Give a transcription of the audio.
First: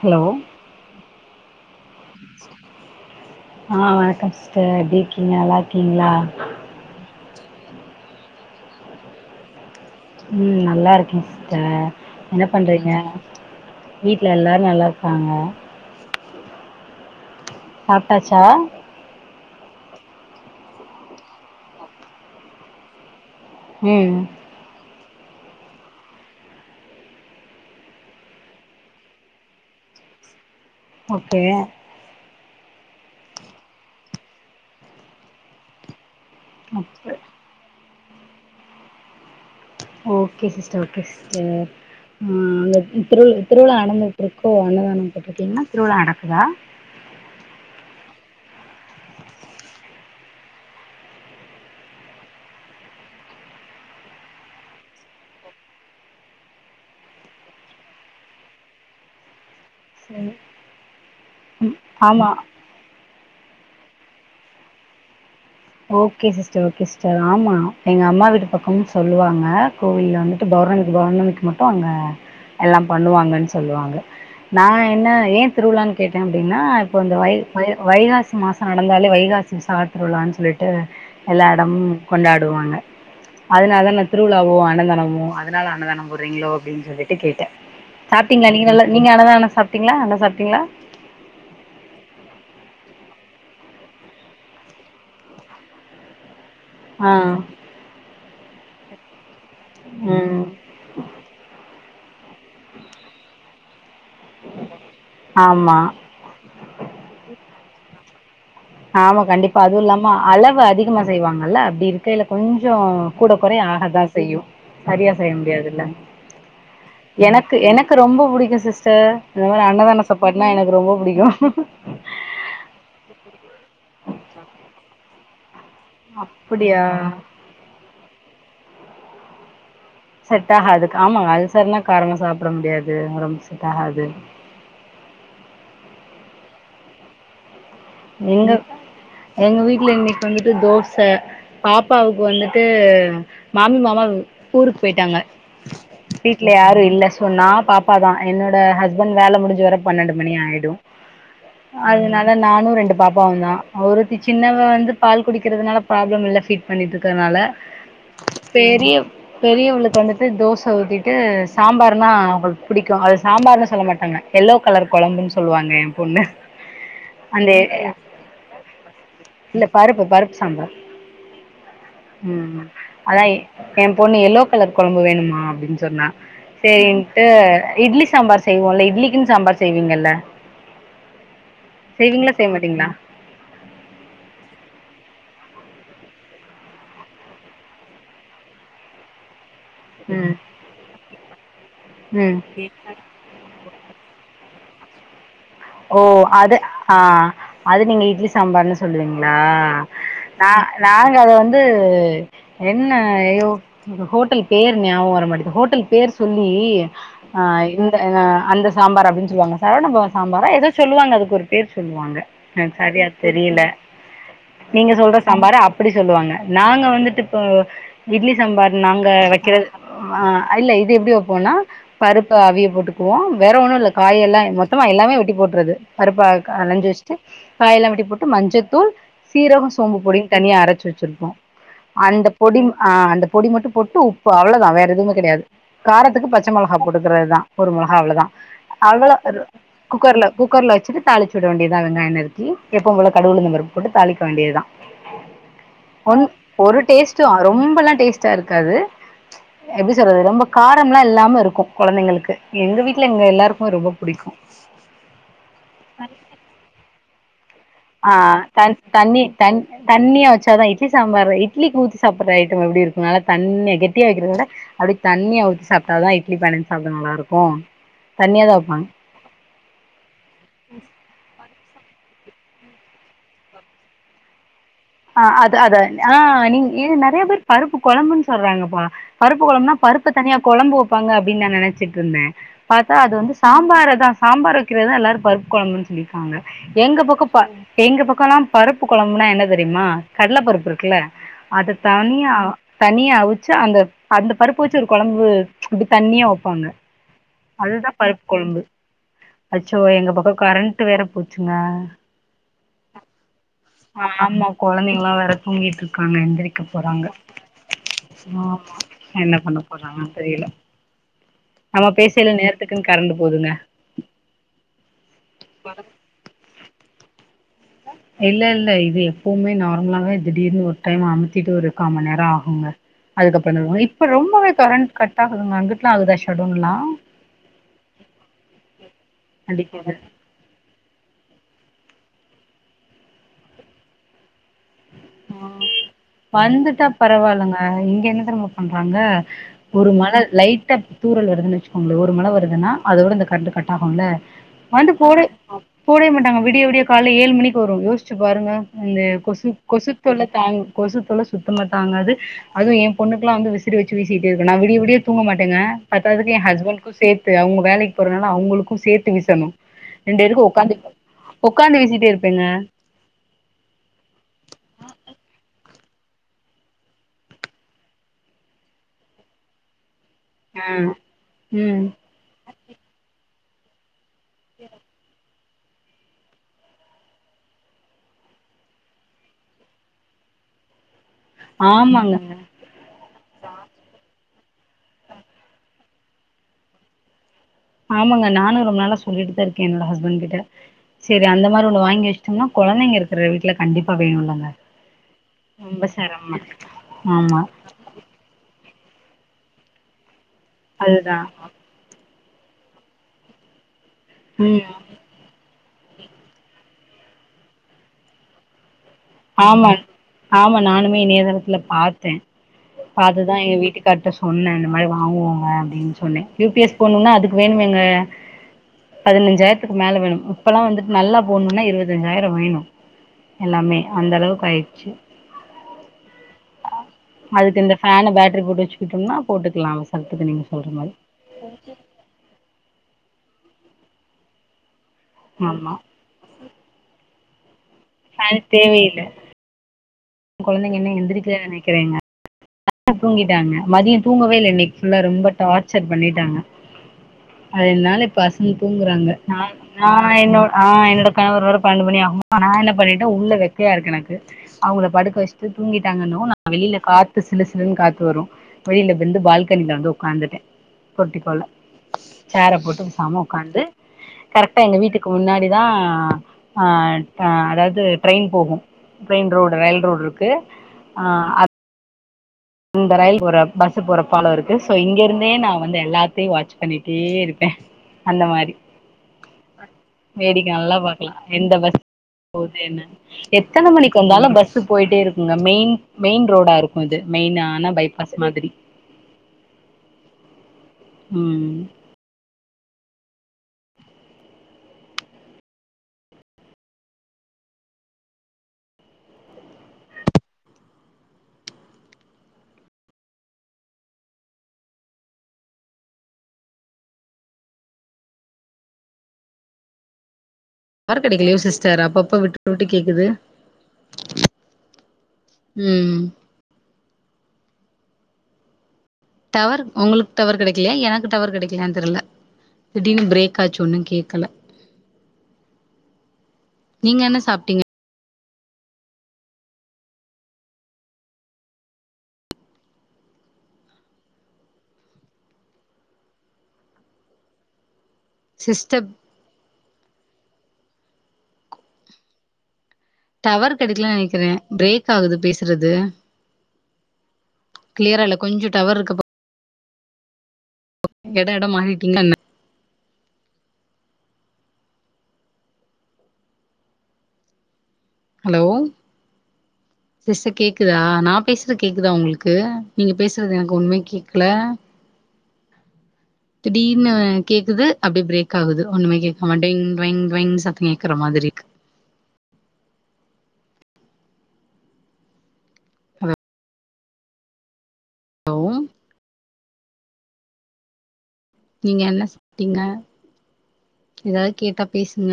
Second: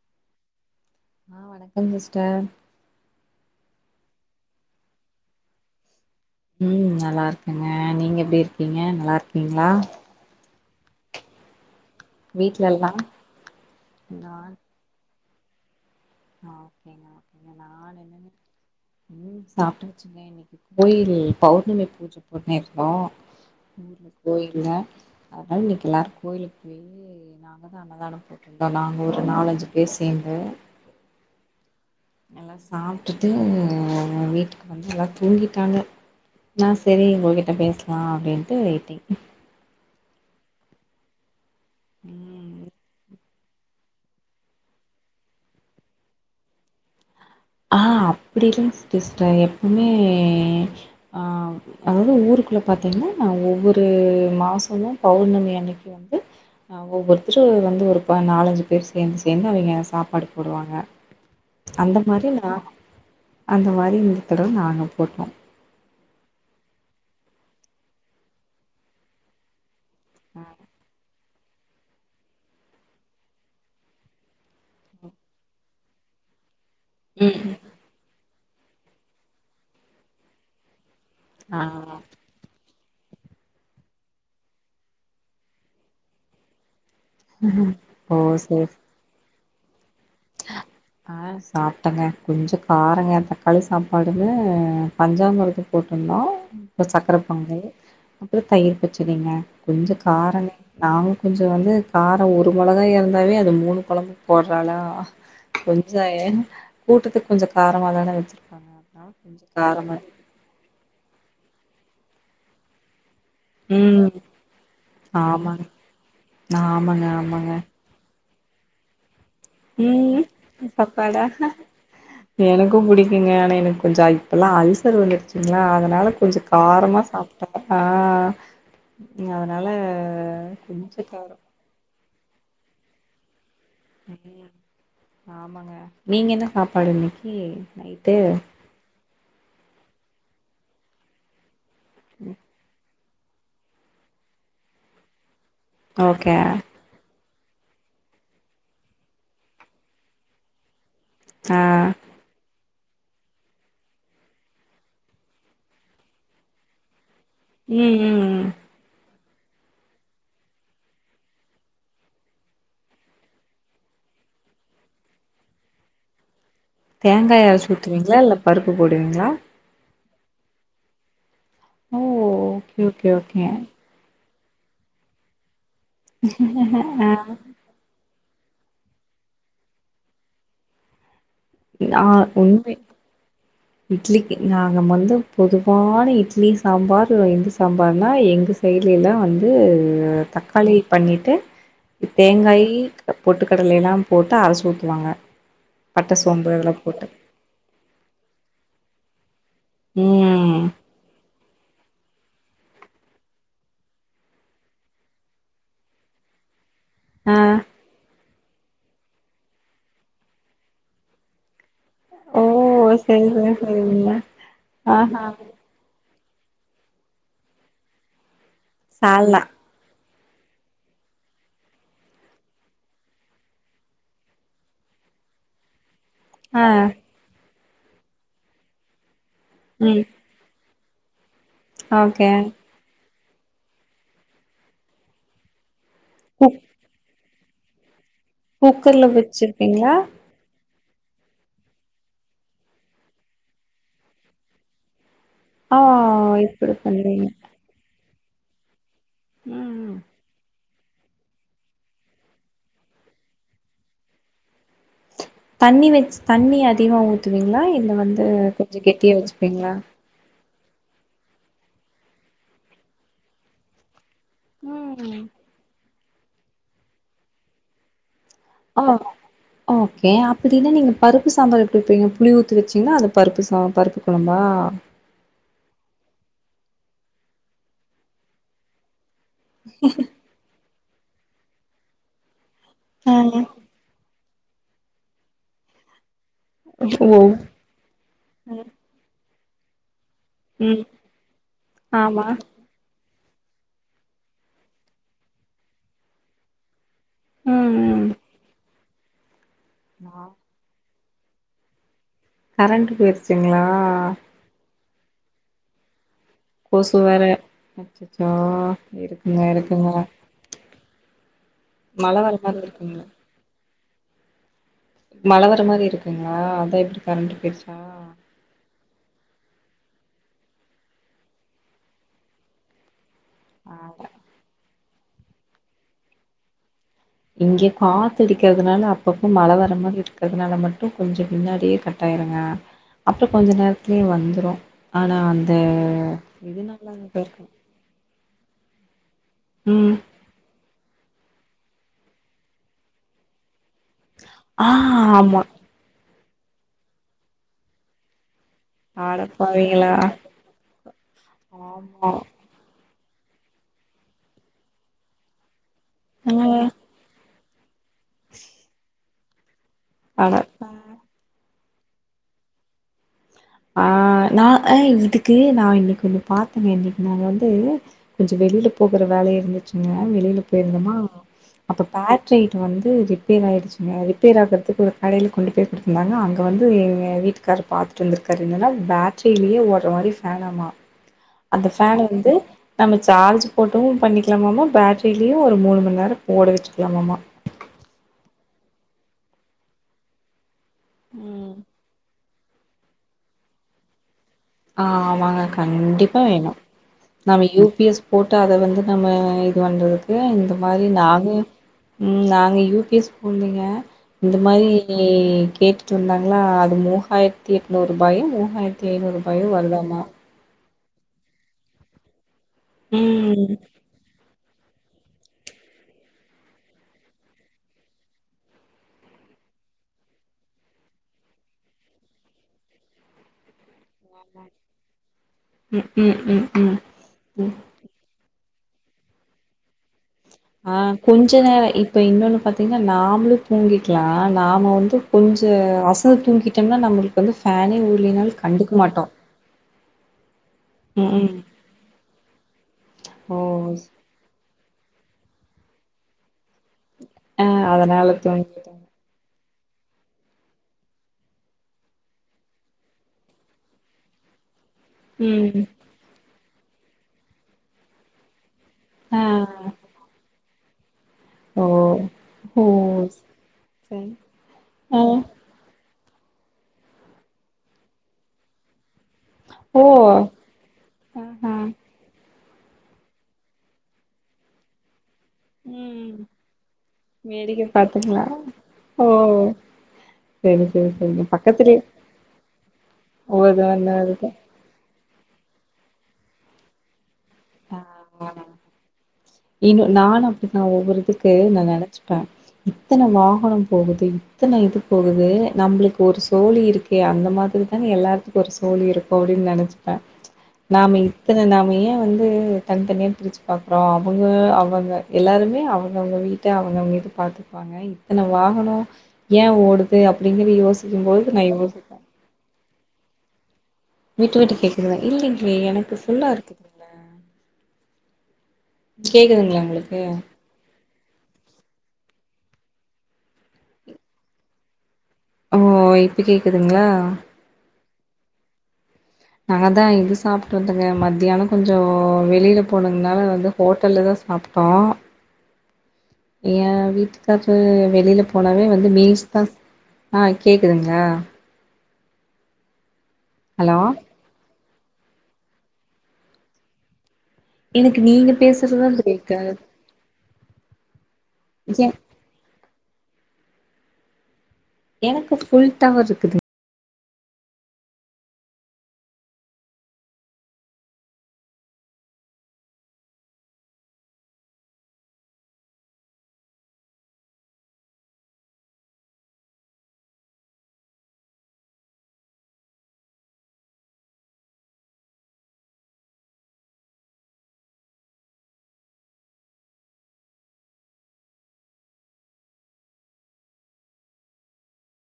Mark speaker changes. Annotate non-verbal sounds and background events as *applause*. Speaker 1: hello
Speaker 2: ஆ வணக்கம் sister
Speaker 1: ஆ வணக்கம் சஸ்டர் எப்டி இருக்கீங்க நல்லா இருக்கீங்ளா
Speaker 2: ம் நல்லா இருக்கேங்க நீங்க எப்டி இருக்கீங்க நல்லா இருக்கீங்ளா
Speaker 1: ம் நல்லா இருக்கே சிஸ்டர் என்ன
Speaker 2: வீட்ல எல்லா
Speaker 1: பண்றீங்க வீட்ல
Speaker 2: நான்
Speaker 1: எல்லாரு நல்லா இருக் அங்க
Speaker 2: ஆ ஓகேங்க ஓகேங்ண்ணா
Speaker 1: சாப்ட்டாச்சா
Speaker 2: ம் சாப்பிட்டுச்சுங்க இன்னைக்கு கோயில் பௌர்ணமி பூஜ பண்ணி இருந்தோ ம் கோயில அதனால இன்னைக்கு எல்லாரு கோயிலுக்கு பேயி நாங்க தா அன்னதானம் போட்ருந்தோ நாங்க ஒரு நாலுஞ்சு பேர் சேந்து
Speaker 1: ஓகேயா
Speaker 2: எல்லா சாப்பிட்டுட்டு வீட்டுக்கு வந்து எல்லா தூங்கிட்டாங்க நா சரி
Speaker 1: அப்
Speaker 2: உங்ககிட்ட பேசலா அப்டின்ட்டு waiting
Speaker 1: okay sister okay sister
Speaker 2: ம்
Speaker 1: *unintelligible* திருவிழா அ நடந்துகட்டு இர்க்கோ அன்னதானோ போட்ருக்கீங்கன்னா திருவிழா நடக்குதோ
Speaker 2: ஆ அப்டில்ல சிஸ்டர் எப்பவுமே ஆ அதாவுது ஊருக்குள்ள பாத்தீங்கன்னா நா ஒவ்வொரு மாசமு பௌர்ணமி அன்னக் வந்து நாங்க ஒவ்வொருத்தரு வந்து ஒரு நாலஞ்சு பேர் சேந்து சேந்து அவுங்க
Speaker 1: சரி
Speaker 2: சாப்பாடு போடுவாங்க
Speaker 1: ம்
Speaker 2: அந்த
Speaker 1: ஆமா
Speaker 2: மாதிரி நா அந்த மாதிரி இந்த தடவ நாங்க photo
Speaker 1: okay sister okay sister ஆமா எங்க அம்மா வீட்டு பக்கோனு சொல்லுவாங்க கோவில்ல வந்துட்டு பௌர்ணமிக்கு பௌர்ணமிக்கு மட்டு அங்க எல்லா பண்ணுவாங்கன்னு சொல்லுவாங்க நா என்ன ஏ திருவிழான்னு கேட்டே அப்டின்னா இப்போ இந்த வை
Speaker 2: ம்
Speaker 1: வ வைகாசி மாசோ நடந்தாலே வைகாசி விசால திருவிழாலானு சொல்லிட்டு எல்லா
Speaker 2: ஆ
Speaker 1: எடமும் கொண்டாடுவாங்க அதனால தா திருவிழாவோ அன்னதானமோ அதனால அன்னதானோ போடுறீங்களோ அப்படின்னு சொல்லி ட்டு கேட்டே
Speaker 2: ஓ
Speaker 1: சாப்ட்டீங்களா நீ
Speaker 2: சேரி
Speaker 1: நீங்கன அன்னதானோ சாப்ட்டீங்களா அன்ன சாப்ப
Speaker 2: ஆ சாப்பிட்டேங்க கொஞ்சோ காரங்க தக்காளி சாப்பாடுனு பஞ்சாமிர்தம் போட்ருந்தோ இப்போ
Speaker 1: ஆ
Speaker 2: சக்கர பொங்கல் அப்றோ தயிர் பச்சிடிங்க கொஞ்சோ காரோ
Speaker 1: ம்
Speaker 2: நாங்க கொஞ்சோ வந்து காரோ ஒரு மொளகாக இருந்தாவே அது மூணு கொழம்புக்கு போடுறாலா
Speaker 1: ஆமா
Speaker 2: என்ஜாய் கூட்டத்துக்கு கொஞ்சோ காரம தானே வச்சிருப்பாங்க அதனால
Speaker 1: ஆமா
Speaker 2: கொஞ்சோ
Speaker 1: கண்டிப்பா அதுவு
Speaker 2: காரமா
Speaker 1: இல்லாம அளவு அதிகமா செய்வாங்கல்ல அப்டி இருக்கைல கொஞ்சோ கூட கொறைய ஆக தா
Speaker 2: ம்
Speaker 1: செய்யு சரியா செய்ய
Speaker 2: ஆமாங்க
Speaker 1: முடியாதுல்ல
Speaker 2: ஆமாங்க ஆமாங்க
Speaker 1: எனக்கு எனக் எனக்கு ரொம்ப பிடிக்கு சிஸ்டர் இந்த மாதிரி அன்னதானதா
Speaker 2: ம்
Speaker 1: சாப்பாடுண்ணா எனக்கு ரொம்ப
Speaker 2: சாப்பாடா
Speaker 1: பிடிக்கு
Speaker 2: எனக்கு பிடிக்குங்க ஆனா எனக்கு கொஞ்சோ இப்பெல்லா அலசர் வந்துருச்சுங்களா அதனால கொஞ்சோ
Speaker 1: அப்டியா
Speaker 2: காரமா சாப்ட்ட ஆ அதனால
Speaker 1: செட் ஆகாது
Speaker 2: கொஞ்சோ
Speaker 1: ஆமா
Speaker 2: காரோ
Speaker 1: அல்சர்னா காரம சாப்பிட முடியாது செட் ஆகாது
Speaker 2: ஆமாங்க நீங்க என்ன சாப்பாடு இன்னைக்கி நை
Speaker 1: எங்க எங்க வீட்ல இன்னக்கி வந்துட்டு தோச பாப்பாவுக்கு வந்துட்டு மாமி மாமா ஊருக்கு போயிட்டாங்க
Speaker 2: ஓகே
Speaker 1: வீட்ல யாரு இல்ல சோ நா பாப்பா தா என்னோட ஹஸ்பண்ட் வேல முடிஞ்சு வர பன்னெண்டு மணி ஆயிடு
Speaker 2: ஆ
Speaker 1: அதனால நானு ரெண் பாப்பாவு தா ஒருத்தி சின்னவ வந்து பால் குடிக்கிறதுனால ப்ராப்ளம் இல்ல ஃபீட் பண்ணிட்டு இருக்கறதுனால
Speaker 2: ம் ம் ம்
Speaker 1: பெரிய பெரியவளுக்கு வந்துட்டு தோச ஊத்திட்டு சாம்பார்னா அவங்களுக்கு புடிக்கு அது சாம்பார்ன்னு சொல்ல மாட்டாங்க எல்லோ கலர் கொழம்புன்னு சொல்லுவாங்க எ பொண்ணு
Speaker 2: தேங்கா
Speaker 1: அந்த
Speaker 2: அரச்சி ஊத்துவீங்களா இல்ல பருப்பு போடுவீங்களா
Speaker 1: இல்ல பருப்பு பருப்பு சாம்பார்
Speaker 2: ஓ
Speaker 1: ம்
Speaker 2: ஓகே ஓகே
Speaker 1: அதா
Speaker 2: ஓகே
Speaker 1: எ பொண்ணு எல்லோ கலர் கொழம்பு வேணுமா அப்டின்னு சொன்னா சரின்ட்டு இட்லி சாம்பார் செய்வோல்ல இட்லிக்குன்னு சாம்பார் செய்வீங்கல்ல
Speaker 2: ஆ
Speaker 1: செய்வீங்களா செய்ய
Speaker 2: உண்வே
Speaker 1: மாட்டீங்களா
Speaker 2: இட்லிக்கு நாங்க வந்து பொதுவான இட்லி சாம்பார் இந்து சாம்பார்னா எங்க டெய்லியுலா வந்து
Speaker 1: ம்
Speaker 2: தக்காளி பண்ணிட்டு
Speaker 1: ம்
Speaker 2: தேங்காய் பொட்டுக்கடலயெல்லா போட்டு அரசு ஊத்துவாங்க
Speaker 1: ஓ
Speaker 2: பட்ட சோம்பு
Speaker 1: அத
Speaker 2: இதெல்லா
Speaker 1: ஆ
Speaker 2: போட்டு
Speaker 1: அது நீங்க இட்லி சாம்பார்ன்னு சொல்லுவீங்களா நா
Speaker 2: ம்
Speaker 1: நாங்க அத வந்து என்ன ஐயோ ஹோட்டல் பேர் ஞாபம் வர மாட்டது ஹோட்டல் பேர் சொல்லி ஆ இந்த அந்த சாம்பார் அப்டின்னு சொல்லுவாங்க சரணவன பவன் சாம்பாரா எதோ சொல்லுவாங்க அது குறி பேர் சொல்லுவாங்க
Speaker 2: ஓ
Speaker 1: சரியா
Speaker 2: செரி செரி
Speaker 1: தெரில
Speaker 2: செரிங்க
Speaker 1: நீங்க சொல்ற
Speaker 2: ஆஹா
Speaker 1: சம்பார அப்டி சொல்லுவாங்க நாங்க வந்துட்டு இப்போ இட்லி சாம்பார் நாங்க
Speaker 2: சால்னா
Speaker 1: வைக்கறது ஆ இல்ல இது எப்டி வப்போனா பருப்ப அவிய போட்டுக்குவோ வேற ஒன்னு இல்ல காய எல்லா மொத்தமா எல்லாமே ட்டி போட்டுறது பருப்பா
Speaker 2: ஆ
Speaker 1: கலைஞ்சு வச்சிட்டு காய எல்லா வெட்டி போட்டு மஞ்சத்தூள் சீரகம் சோம்பு
Speaker 2: ம்
Speaker 1: பொடினு தனியா அரைச்சு வச்சிருப்போ அந்த
Speaker 2: ஓகே
Speaker 1: பொடி ஆ அந்த பொடி மட்டு போட்டு உப்பு அவ்ளதா வேற எதுமே கெடையாது காரத்துக்கு பச்ச
Speaker 2: குக்
Speaker 1: மொள ந போட்டுக்கறதுதா ஒரு மொளகா அவ்ளதா
Speaker 2: குக்கர்ல
Speaker 1: அவ்ளோ
Speaker 2: வச்சிருப்பீங்களா
Speaker 1: ல்ல குக்கர்ல வச்சுட்டு தாளிச்ச விட வேண்டியதா வெங்காயோ நறுக்கி எப்பவு போல கடுவுலந்த பருப்பு போட்டு தாளிக்க வேண்டியதா
Speaker 2: ஆ
Speaker 1: ஒன்
Speaker 2: இப்டி
Speaker 1: ஒரு
Speaker 2: பண்றீங்க
Speaker 1: டேஸ்ட்டு ரொம்பெல்லா டேஸ்ட் டா இருக்காது
Speaker 2: ம்
Speaker 1: எப்டி
Speaker 2: ம்
Speaker 1: சொல்றது ரொம்ப காரம்லா இல்லாம இருக்கு குழந்தைங்களுக்கு எங்கள் வீட்ல எங்க எல்லாருக்குமே ரொம்ப புடிக்கு
Speaker 2: தண்ணி வச் தண்ணி அதிகமா ஊத்துவீங்களா இல்
Speaker 1: ஆ த தண்ணி தன் த தண்ணியா வச்சாதா இட்லிசாம்பாரு இ்ட்லிக்கு ஊத்தி சாப்பட்ற ஐட்டம் எப்டி இருக்கு நல்ல தண்ணியா கெட்டியா வக்கிறத விட அப்டி
Speaker 2: ம்
Speaker 1: தண்ணியா ஊத்தி சாப்ட்டாத தா இட்லி பெனஞ்சு சாப்ட்டாத நல்லா இருக்கு தண்ணியா தா
Speaker 2: ஆமா ஓகே அப்டின்னா நீங்க பருப்பு சாம்பார் எப்டி வப்பீங்க புளி ஊத்தி வச்சிங்கன்னா அது பருப்பு சாம் பருப்பு கொழம்பா
Speaker 1: ஆ அது அத ஆ நீ நெறைய பேர் பருப்பு கொழம்புன்னு சொல்றாங்கப்ப பருப்பு கொழம்புனா பருப்ப தனியா கொழம்பு வப்பாங்க அப்டின்னு நா நெனைச்சிட்டு இருந்த பாத்தா அது வந்து சாம்பார தா சாம்பார் வக்கிறதுதா எல்லாரு பருப்பு கொழம்புன்னு சொல்லிருக்காங்க எங்க
Speaker 2: ஓ
Speaker 1: பக்கம் எங்க பக்கோ ல்லா பருப்பு கொழம்புனா என்ன தெரியுமா கடல பருப்பு
Speaker 2: ம்
Speaker 1: இருக்குல்ல அத
Speaker 2: ஆமா
Speaker 1: தனியா தனியா அவிச்சு அந்த அந்த பருப்பு வச்சு ஒரு கொழம்பு அப்டி தண்ணியா வப்பாங்க அதுதா
Speaker 2: ம் ம்
Speaker 1: பருப்பு கொழம்பு அச்சோ எங்க பக்கோ கரண்ட் ட்டு வேற போச்சுங்க
Speaker 2: கரண்ட்டு போய்ருச்சுங்களா
Speaker 1: ஆமா கொழந்தைகல்லா வேற தூங்கிட்ருக்காங்க எந்திரிக்
Speaker 2: கொசு
Speaker 1: போறாங்க
Speaker 2: வேற அச்சச்சோ
Speaker 1: ஆமா என்ன
Speaker 2: இருக்குங்க
Speaker 1: பண்ண
Speaker 2: இருக்குங்க
Speaker 1: போறாங்கன் தெரியல நம்ம
Speaker 2: மழ
Speaker 1: பேசியில
Speaker 2: வர மாரி
Speaker 1: நேரத்துக்குன்னு
Speaker 2: இருக்குங்க
Speaker 1: கரண்டு போதுங்க
Speaker 2: மழை வர மாரி இருக்குங்களா அதா இப்டி கரண்ட் போயிடுச்சா
Speaker 1: இல்ல இல்ல இது எப்போவுமே நார்மலாவே திடீர்னு ஒரு டைம் அமுத்திட்டு ஒரு காம் மண் நேரோ ஆகுங்க அதுக்கப்பறோந்தா வரு
Speaker 2: ஆமா
Speaker 1: இப்ப ரொம்பவே கரண்ட் கட் ஆகுதுங்க அங்கட்டுலா ஆகுதா ஷடோன்லா
Speaker 2: இங்க காத்து அடிக்கிறதுனால அப்ப அப்ப மழ வர
Speaker 1: அடிக்குது
Speaker 2: மாரி இருக்கு ன்றதுனால மட்டு கொஞ்ச பின்னாடியே கட்டாயிருங்க அப்றோ கொஞ்ச நேரத்துலயு வந்துரு ஆனா அந்த
Speaker 1: ஆ இங்க என்ன தெரியும பண்றாங்க ஒரு
Speaker 2: ம்
Speaker 1: மழ லைட் ட்டா தூரல் வருதுனு வச்சுகோங்களேன் ஒரு மழ வருதுன்னா அதோட இந்த கரன்டு கட்டாகுல்ல
Speaker 2: ஆ
Speaker 1: வந்து போடு
Speaker 2: ஆமா
Speaker 1: போடவே மாட்டாங்க விடிய விடிய கால்ல ஏழு மணிக்கு வரு யோசிச்சு பாருங்க இந்த கொசு கொசு
Speaker 2: அடப்பாவிங்களா
Speaker 1: தொல்ல தாங் கொசு தொல்ல சுத்தமா
Speaker 2: ஆமா
Speaker 1: தாங்காது அதுவு என் பொண்ணுக்குல்லா வந்து விசிறி வச்சுகிட்டு இருக்கனா விடிய விடியே தூங்க மாட்டேங்க பாத்ததுக்கு எ
Speaker 2: ம்
Speaker 1: ஹஸ்பண்ட் சேத்து அவுங்க வேலைக்கு போறனால அவுங்களுக்கு சேத்து விசணு ரெண்டு பேருக்கும்
Speaker 2: அட
Speaker 1: உக்காந்து ஒக்காந்து வீசிட்டே இருப்பேங்க
Speaker 2: ஆ நா அ இதுக்கு நா இன்னைக்கு நா ஒன்னு பாத்தங்க இன்னைக்கு நா வந்து கொஞ்ச வெளியில போகுற வேலைய இருந்துச்சுங்க வெளியில
Speaker 1: ஆ
Speaker 2: போயிருந்தமா அப்ப
Speaker 1: ம்
Speaker 2: பேட்ரிட் வந்து ரிப்பேர் ஆயிடுச்சுங்க ரிப்பேர் ஆகறதுக்கு ஒரு கடையில கொண்டு போய் கொடுத்துருந்தாங்க அங்க வந்து எ எங்க வீட்டுக்காருர் பாத்துட்டு வந்துருக் கடையிலென்னா பேட்டரியிலேயே ஓட்ற மாரி பேன்னாம அந்த ஃபேன்
Speaker 1: ஆமாங்க
Speaker 2: வந்து நம்ம சார்ஜ் போட்டு பண்ணிக்கலாமாம்மா பேட்ரிலியு ஒரு மூண் மணி நேரோ ஓட வச்சுக்கலாமாம்மா
Speaker 1: ஆமாங்க நானு ரொம்ப நாளா சொல்லிட்டுதா இருக்கே என்னோட ஹஸ்பண்ட் கிட்ட செரி அந்த
Speaker 2: ம்
Speaker 1: மாரி ஒண்ணு வாங்கி வச் சின்ன கொழந்தைங்க இருக்குற வீட்டுல கண்டிப்பா வேணுலங்க
Speaker 2: ஆ ஆமாங்க கண்டிப்பாக வேணு
Speaker 1: ஆமா
Speaker 2: நம்ம யூ பி எஸ் போட்டு அத வந்து நம்ம இது வண்றதுக்கு இந்த மாரி
Speaker 1: அதுதா
Speaker 2: நானு நாங்க யூபிஎஸ் ஸ்கூலுங்க இந்த
Speaker 1: ம்
Speaker 2: மாரி லி கேட்டுட்ருந்தாங்களா அது மூஹாயிரத்தி எட்னூர் ரூபாயோ மூஹாயிரத்தி ஐநூறு ரூபா
Speaker 1: ஆமா ஆமா நானுமே இணையதளத்துல பாத்தே அதுதா
Speaker 2: ம்
Speaker 1: எங்க வீட்டுக்கு கரெக்டா சொன்னே இந்த மாரி வாங்குவோங்க அப்டின்னு சொன்னே யூ பி எஸ் போட்னுன்னா அதுக்கு வேணுமெங்க பதுனஞ்சாயிரத்துக்கு மேல வேணு இப்பெல்லா வந்துட்டு நல்லா போணும்னா இருவத்தஞ்சாயிரோ வேணு எல்லாமே அந்த அளவுக் ஆய்ட்ச்சு
Speaker 2: ம் ம் ம் ம் ம்
Speaker 1: அதுக்கு இந்த ஃபேனு பேட்ரி போட்டு வச்சுக்கிட்டம்னா போட்டுக்லா அவசரத்துக்கு நீங்க சொல்ற
Speaker 2: ஆ
Speaker 1: மாரி
Speaker 2: கொஞ்ச நேரோ இப்போ இன்னொன்னு பாத்திங்கன்னா நாமளும் தூங்கிக்கலா நாம வந்து கொஞ்ச
Speaker 1: ஆமா
Speaker 2: அசந்து தூங்கிட்டம்னா நம்மளுக்கு வந்து ஃபேனே ஓ ட்லேனாலு
Speaker 1: ஃபேன்
Speaker 2: கண்டுக்க
Speaker 1: தேவையில்ல
Speaker 2: மாட்டோ
Speaker 1: கொழந்தைங்க இன்னு
Speaker 2: ம் ம்
Speaker 1: எந்திருக்கலேனு நெனக்கிறேங்க அ அ
Speaker 2: ஓ
Speaker 1: தூங்கிட்டாங்க மதியோ தூங்கவே இல்ல இன்னைக்கு ஃபுல்லா ரொம்ப டார்ச்சர் பண்ணிட்டாங்க
Speaker 2: ஆ
Speaker 1: அதுனால
Speaker 2: அதனால
Speaker 1: இப்ப அசந்து
Speaker 2: தூங்கிட்டே
Speaker 1: தூங்குறாங்க நானு நா என்னோட ஆ என்னோட கணவர் வர பன்னெண்டு மணி ஆகுமா நா என்ன பண்ணிட்டே உள்ள வெக்கையா இருக்கு எனக்கு அவுங்கள படுக்க வச்சுட்டு
Speaker 2: ம்
Speaker 1: தூங்கிட்டாங்கன்னுவு நா வெளியில காத்து சிலு சிலுன்னு காத்து வரு வெயில்ல வெந்து
Speaker 2: ஆ
Speaker 1: பால்கனில வந்து உக்காந்துட்டே கொட்டிக் கொள்ள
Speaker 2: ஓ
Speaker 1: சேர
Speaker 2: ஓ
Speaker 1: போட்டு பேசாம உக்காந்து
Speaker 2: சரி
Speaker 1: கரெக்டா எங்க
Speaker 2: ஆ
Speaker 1: வீட்டுக்கு முன்னாடி தா ஆ ஆ அதாது ட்ரெயின் போகு ட்ரெயின் ரோடு ரயில்
Speaker 2: ஓ
Speaker 1: ரோடு இருக்கு ஆ அத்
Speaker 2: ஆஹா
Speaker 1: அந்த ரயில் போற பஸ் போற பாலோ இருக்கு சோ இங்க இருந்தே நா வந்து
Speaker 2: ம்
Speaker 1: எல்லாத்தையு வாட்ச் பண்ணிட்டே இருப்பே
Speaker 2: வேடிக்க பாத்தீங்களா
Speaker 1: அந்த மாரி
Speaker 2: ஓ
Speaker 1: வேடிக்க
Speaker 2: சரி
Speaker 1: நல்லா
Speaker 2: சரி
Speaker 1: பாக்கலா
Speaker 2: சரிங்க
Speaker 1: எந்த பஸ்
Speaker 2: பக்கத்துலயே
Speaker 1: போது என்னன்னு
Speaker 2: ஒவ்வொரு
Speaker 1: எத்தன
Speaker 2: ஒன்னு
Speaker 1: மணிக்கு வந்தாலு
Speaker 2: இருக்கு
Speaker 1: பஸ் பஸ்சு போயிட்டே இருக்குங்க மெயின் மெயின் ரோடா இருக்கு இது மெயின் ஆனா
Speaker 2: ஆ
Speaker 1: பைபாஸ் மாதிரி
Speaker 2: இன்னு நானு அப்டி ஒவ்வொரு இதுக்கு
Speaker 1: ம்
Speaker 2: நா நெனைச்சிப்ப இத்தனை வாகனோ போகுது இத்தன இது போகுதே நம்மளுக்கு ஒரு சோலி இருக் கே அந்த மாரி தானே எல்லாத்துக்கு ஒரு சோலி இருக்கு அப்புடின்னு நெனைச்சிப்ப நாம இத்தன நாம ஏயே வந் து தனித்தனிய பிரிச்சி பாக்குறோ அவுங்க அவுங்க எல்லாருமே அவங்கவுங்க வீட்ட அவுங்கவுக்கு பாத்துப்பாங்க பாங்க இத்தன வாகனோ ஏ ஓடுது அப்டிங்கற யோசி
Speaker 1: டவர் கேடைக்கலையோ சிஸ்டர் அப்பப்போ விட்டு விட்டு கேடக்குது
Speaker 2: விட்டு விட்டு கேக்குதுதா இல்லிங்லே எனக்கு
Speaker 1: ம்
Speaker 2: ஃபுல்லா இருக்குதுங்க
Speaker 1: டவர் உங்களுக்கு டவர் கெடைக்கலையா எனக்கு டவர் கெடை ஏயா தெர்ல திடீனு பிரேக் ஆச்சு ஒன்னு கேக்கல
Speaker 2: ஓ இப்போ கேக்குதுங்களா
Speaker 1: நீங்க என்ன சாப்ட்டீங்க
Speaker 2: நா தா இது சாப்புட்டு வந்தேங்க மத்தியானோ கொஞ்சோ வெளியில போனங்னால வந்து ஹோட்டல்ல தா சாப் ட்டோ எயா வீட்டுக்காரு வெளியில போனாவே
Speaker 1: சிஸ்டர்
Speaker 2: வந்து மீல்ஸ் தா ஆ கேக்குதுங்ளா
Speaker 1: டவர்
Speaker 2: ஹலோ
Speaker 1: கெடைக்கல நெனைக்கிறே பிரேக் ஆகுது பேசுறது
Speaker 2: எனக்கு
Speaker 1: கிளியரா இல்ல
Speaker 2: நீங்க
Speaker 1: கொஞ்சோ டவர்
Speaker 2: பேசுறதுதா பிரேக்காவுது
Speaker 1: எடோ எடோ மாறிட்டீங்ளா என்ன
Speaker 2: எனக்கு ஃபுல் டவர் இருக்குது
Speaker 1: ஹலோ சிஸ்டர் கேக்குதா நா பேசுறது கேக்குதா உங்களுக்கு நீங்க பேசுறது எனக்கு ஒன்னுமே கேக்கல திடீர்னு கேக்குது அப்டி பிரேக் ஆகுது ஒன்னுமே கேக்க மாட்டி டிங் டுவைங் டுவைங் சத்தம் கேக்குற மாரி இருக்கு ஹலோ நீங்க என்ன சாப்ட்டீங்க ஏதாது கேட்டா பேசுங்க